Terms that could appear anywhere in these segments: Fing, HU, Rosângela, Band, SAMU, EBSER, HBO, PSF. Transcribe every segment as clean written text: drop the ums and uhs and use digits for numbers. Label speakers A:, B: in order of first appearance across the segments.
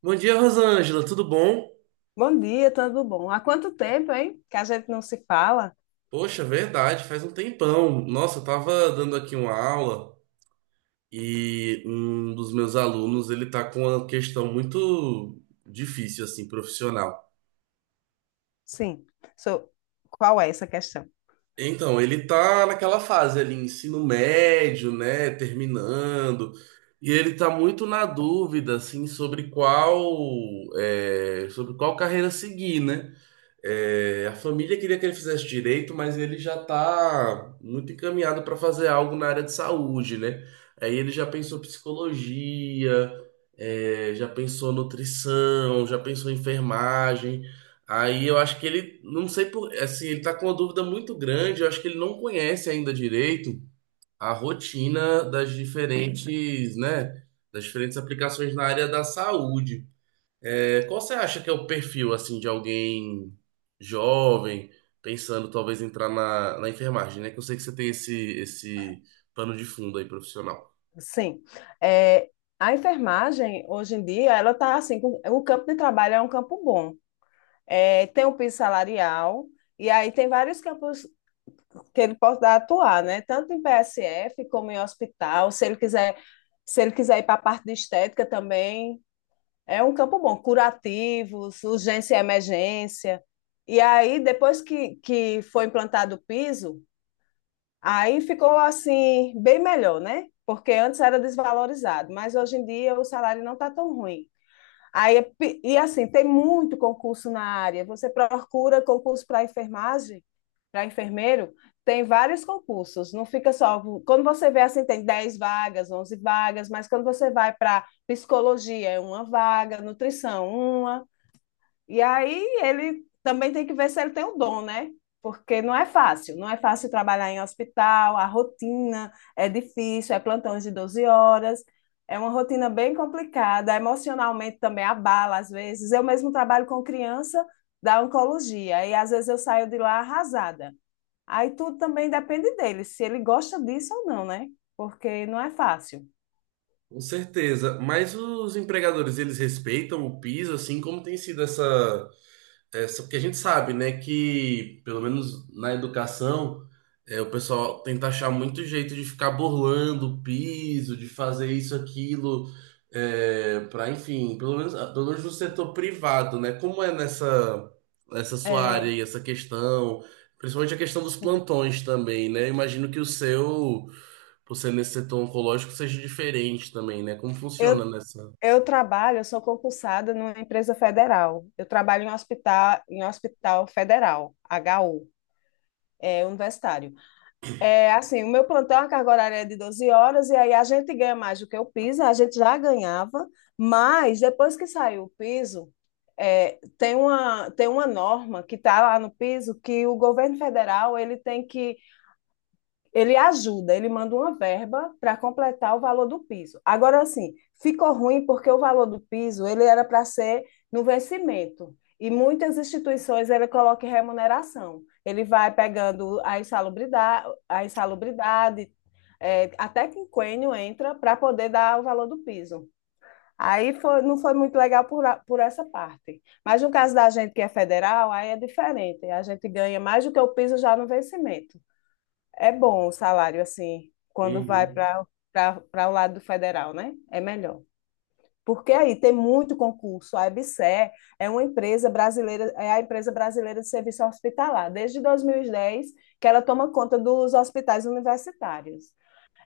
A: Bom dia, Rosângela, tudo bom?
B: Bom dia, tudo bom? Há quanto tempo, hein? Que a gente não se fala?
A: Poxa, verdade, faz um tempão. Nossa, eu tava dando aqui uma aula e um dos meus alunos, ele tá com uma questão muito difícil, assim, profissional.
B: Sim. So, qual é essa questão?
A: Então, ele tá naquela fase ali, ensino médio, né, terminando, e ele tá muito na dúvida, assim, sobre qual, sobre qual carreira seguir, né? É, a família queria que ele fizesse direito, mas ele já está muito encaminhado para fazer algo na área de saúde, né? Aí ele já pensou psicologia, já pensou nutrição, já pensou enfermagem. Aí eu acho que ele, não sei por, assim, ele está com uma dúvida muito grande. Eu acho que ele não conhece ainda direito a rotina das diferentes, né? Das diferentes aplicações na área da saúde. É, qual você acha que é o perfil assim de alguém jovem pensando talvez entrar na enfermagem, né? Que eu sei que você tem esse pano de fundo aí profissional.
B: Sim. É, a enfermagem, hoje em dia, ela está assim, o campo de trabalho é um campo bom. É, tem o piso salarial, e aí tem vários campos que ele pode atuar, né? Tanto em PSF como em hospital, se ele quiser ir para a parte de estética também. É um campo bom, curativos, urgência e emergência. E aí, depois que foi implantado o piso, aí ficou assim, bem melhor, né? Porque antes era desvalorizado, mas hoje em dia o salário não está tão ruim. Aí, e assim, tem muito concurso na área. Você procura concurso para enfermagem, para enfermeiro, tem vários concursos. Não fica só. Quando você vê assim, tem 10 vagas, 11 vagas, mas quando você vai para psicologia, é uma vaga, nutrição, uma, e aí ele também tem que ver se ele tem o dom, né? Porque não é fácil, não é fácil trabalhar em hospital, a rotina é difícil, é plantões de 12 horas, é uma rotina bem complicada, emocionalmente também abala às vezes. Eu mesmo trabalho com criança da oncologia e às vezes eu saio de lá arrasada. Aí tudo também depende dele, se ele gosta disso ou não, né? Porque não é fácil.
A: Com certeza, mas os empregadores eles respeitam o piso assim como tem sido essa. É, só porque a gente sabe, né, que pelo menos na educação, é, o pessoal tenta achar muito jeito de ficar burlando o piso, de fazer isso, aquilo, é, para, enfim, pelo menos, ah, pelo menos no setor privado, né? Como é nessa, nessa sua área
B: É,
A: e essa questão, principalmente a questão dos
B: sim.
A: plantões também, né? Imagino que o seu, por ser nesse setor oncológico, seja diferente também, né? Como
B: Eu
A: funciona nessa.
B: Eu trabalho, eu sou concursada numa empresa federal. Eu trabalho em hospital federal, HU, universitário. É assim, o meu plantão, a carga horária é de 12 horas, e aí a gente ganha mais do que o piso, a gente já ganhava, mas depois que saiu o piso, tem uma norma que está lá no piso que o governo federal ele tem que ele ajuda, ele manda uma verba para completar o valor do piso. Agora, assim, ficou ruim porque o valor do piso ele era para ser no vencimento. E muitas instituições ele coloca em remuneração. Ele vai pegando a insalubridade, até que o quinquênio entra para poder dar o valor do piso. Aí foi, não foi muito legal por essa parte. Mas no caso da gente que é federal, aí é diferente. A gente ganha mais do que o piso já no vencimento. É bom o salário, assim, quando vai
A: Uhum.
B: para o lado do federal, né? É melhor. Porque aí tem muito concurso. A EBSER é uma empresa brasileira, é a empresa brasileira de serviço hospitalar, desde 2010, que ela toma conta dos hospitais universitários.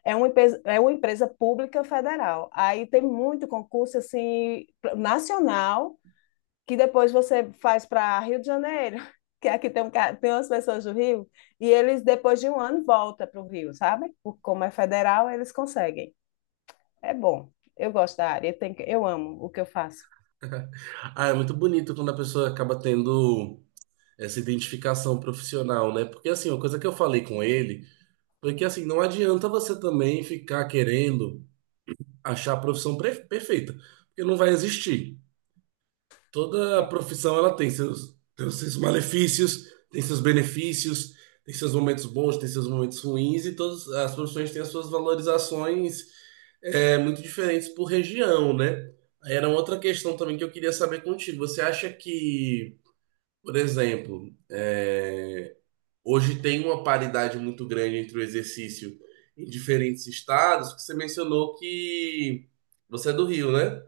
B: É uma empresa pública federal. Aí tem muito concurso assim nacional que depois você faz para Rio de Janeiro, que aqui tem umas pessoas do Rio, e eles, depois de um ano, voltam para o Rio, sabe? Como é federal, eles conseguem. É bom. Eu gosto da área, eu amo o que eu faço.
A: Ah, é muito bonito quando a pessoa acaba tendo. Essa identificação profissional, né? Porque assim, uma coisa que eu falei com ele foi que assim, não adianta você também ficar querendo achar a profissão perfeita, porque não vai existir. Toda profissão ela tem seus malefícios, tem seus benefícios, tem seus momentos bons, tem seus momentos ruins, e todas as profissões têm as suas valorizações muito diferentes por região, né? Era uma outra questão também que eu queria saber contigo. Você acha que, por exemplo, é, hoje tem uma paridade muito grande entre o exercício em diferentes estados, que você mencionou que você é do Rio, né?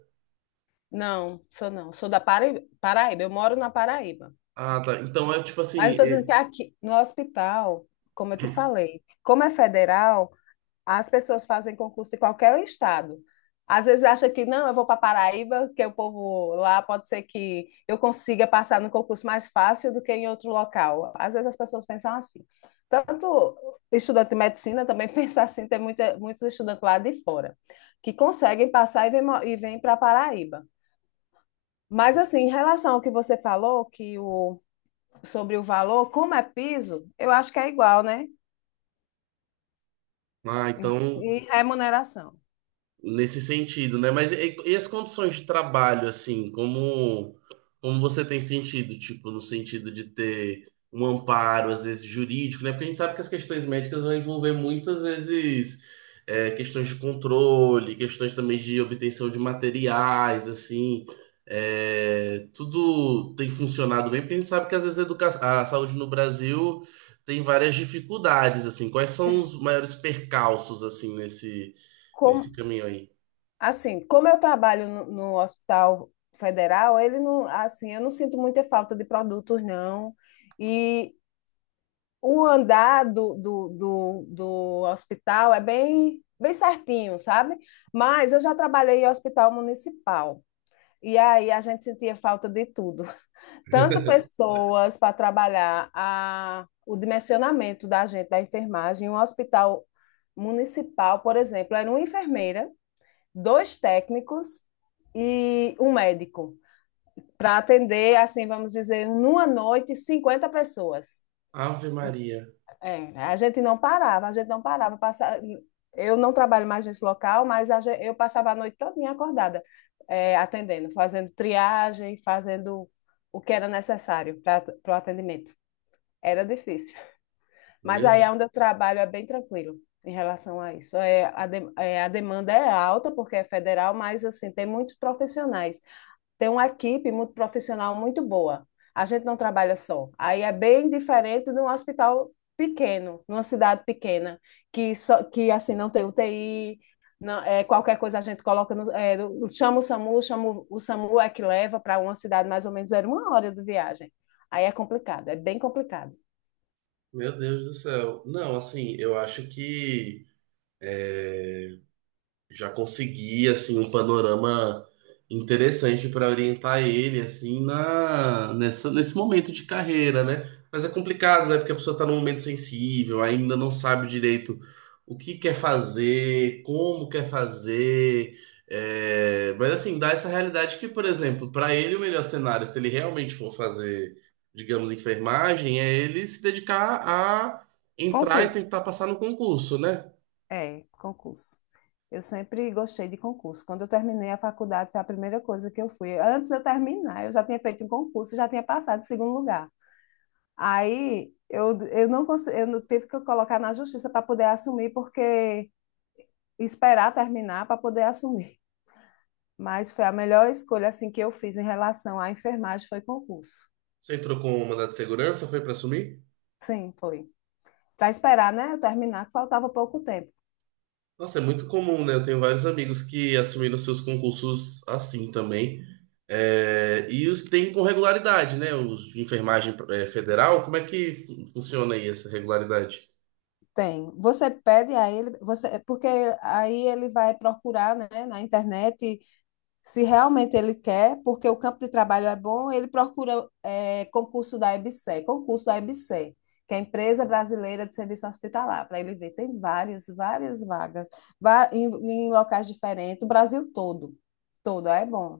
B: Não, sou não, sou da Paraíba, eu moro na Paraíba.
A: Ah, tá. Então é tipo
B: Mas eu
A: assim.
B: estou dizendo que aqui, no hospital, como eu te falei, como é federal, as pessoas fazem concurso em qualquer estado. Às vezes acha que não, eu vou para Paraíba, que o povo lá pode ser que eu consiga passar no concurso mais fácil do que em outro local. Às vezes as pessoas pensam assim. Tanto estudante de medicina também pensa assim, tem muitos estudantes lá de fora que conseguem passar e vêm e vem para Paraíba. Mas assim, em relação ao que você falou, sobre o valor, como é piso, eu acho que é igual, né?
A: Ah, então
B: E remuneração.
A: nesse sentido, né? Mas e as condições de trabalho, assim, como, como você tem sentido, tipo, no sentido de ter um amparo, às vezes, jurídico, né? Porque a gente sabe que as questões médicas vão envolver muitas vezes questões de controle, questões também de obtenção de materiais, assim. É, tudo tem funcionado bem, porque a gente sabe que às vezes a saúde no Brasil tem várias dificuldades, assim. Quais são os maiores percalços, assim, nesse,
B: Como,
A: nesse caminho aí?
B: Assim, como eu trabalho no Hospital Federal, ele não, assim, eu não sinto muita falta de produtos, não. E o andar do hospital é bem, bem certinho, sabe? Mas eu já trabalhei em hospital municipal. E aí a gente sentia falta de tudo. Tanto pessoas para trabalhar o dimensionamento da gente, da enfermagem. Um hospital municipal, por exemplo, era uma enfermeira, dois técnicos e um médico para atender, assim, vamos dizer, numa noite, 50 pessoas.
A: Ave Maria.
B: É, a gente não parava, a gente não parava. Passa. Eu não trabalho mais nesse local, mas eu passava a noite toda acordada, atendendo, fazendo triagem, fazendo o que era necessário para o atendimento. Era difícil. Mas aí
A: Meu,
B: é onde eu trabalho é bem tranquilo em relação a isso. A demanda é alta, porque é federal, mas assim, tem muitos profissionais, tem uma equipe muito profissional, muito boa. A gente não trabalha só. Aí é bem diferente de um hospital pequeno, numa cidade pequena, que só que assim não tem UTI, não, qualquer coisa a gente coloca no, é, chama o SAMU, chama o SAMU é que leva para uma cidade mais ou menos era uma hora de viagem. Aí é complicado, é bem complicado.
A: meu Deus do céu. Não, assim, eu acho que já consegui assim um panorama interessante para orientar ele assim na nessa, nesse momento de carreira, né? Mas é complicado, né? Porque a pessoa está num momento sensível, ainda não sabe direito o que quer fazer, como quer fazer. Mas assim, dá essa realidade que, por exemplo, para ele o melhor cenário, se ele realmente for fazer, digamos, enfermagem, é ele se dedicar a entrar e
B: Concurso.
A: tentar passar no concurso, né?
B: É, concurso. Eu sempre gostei de concurso. Quando eu terminei a faculdade, foi a primeira coisa que eu fui. Antes de eu terminar, eu já tinha feito um concurso, já tinha passado em segundo lugar. Aí eu não consegui, eu não- tive que colocar na justiça para poder assumir, porque esperar terminar para poder assumir. Mas foi a melhor escolha assim que eu fiz em relação à enfermagem, foi concurso.
A: Você entrou com o mandato de segurança, foi para assumir?
B: Sim, foi. Para esperar, né, eu terminar, que faltava pouco tempo.
A: Nossa, é muito comum, né? Eu tenho vários amigos que assumiram seus concursos assim também. É, e os tem com regularidade, né? Os de enfermagem é, federal, como é que funciona aí essa regularidade?
B: Tem. Você pede a ele, é porque aí ele vai procurar, né, na internet se realmente ele quer, porque o campo de trabalho é bom, ele procura concurso da EBSER, que é a Empresa Brasileira de Serviço Hospitalar, para ele ver. Tem várias vagas, em locais diferentes, o Brasil todo. Todo, é bom.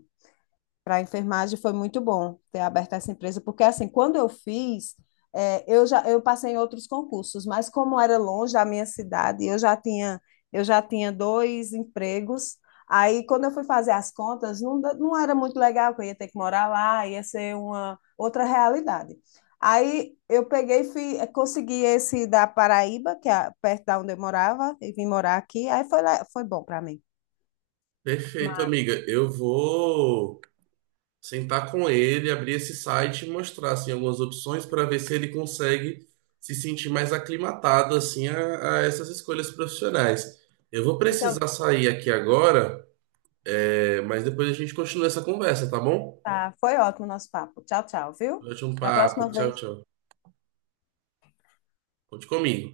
B: Para a enfermagem foi muito bom ter aberto essa empresa, porque assim, quando eu fiz, eu já eu passei em outros concursos, mas como era longe da minha cidade, eu já tinha dois empregos. Aí, quando eu fui fazer as contas, não, não era muito legal, que eu ia ter que morar lá, ia ser uma outra realidade. Aí, eu peguei, e fui, consegui esse da Paraíba, que é perto da onde eu morava, e vim morar aqui. Aí foi, foi bom para mim.
A: Perfeito,
B: Mas-
A: amiga. Eu vou sentar com ele, abrir esse site e mostrar assim, algumas opções para ver se ele consegue se sentir mais aclimatado assim a essas escolhas profissionais. Eu vou
B: Então,
A: precisar sair aqui agora. É, mas depois a gente continua essa conversa, tá bom?
B: tá, foi ótimo o nosso papo. Tchau, tchau, viu?
A: Ótimo
B: Da próxima
A: papo. Tchau,
B: vez.
A: tchau. Conte comigo.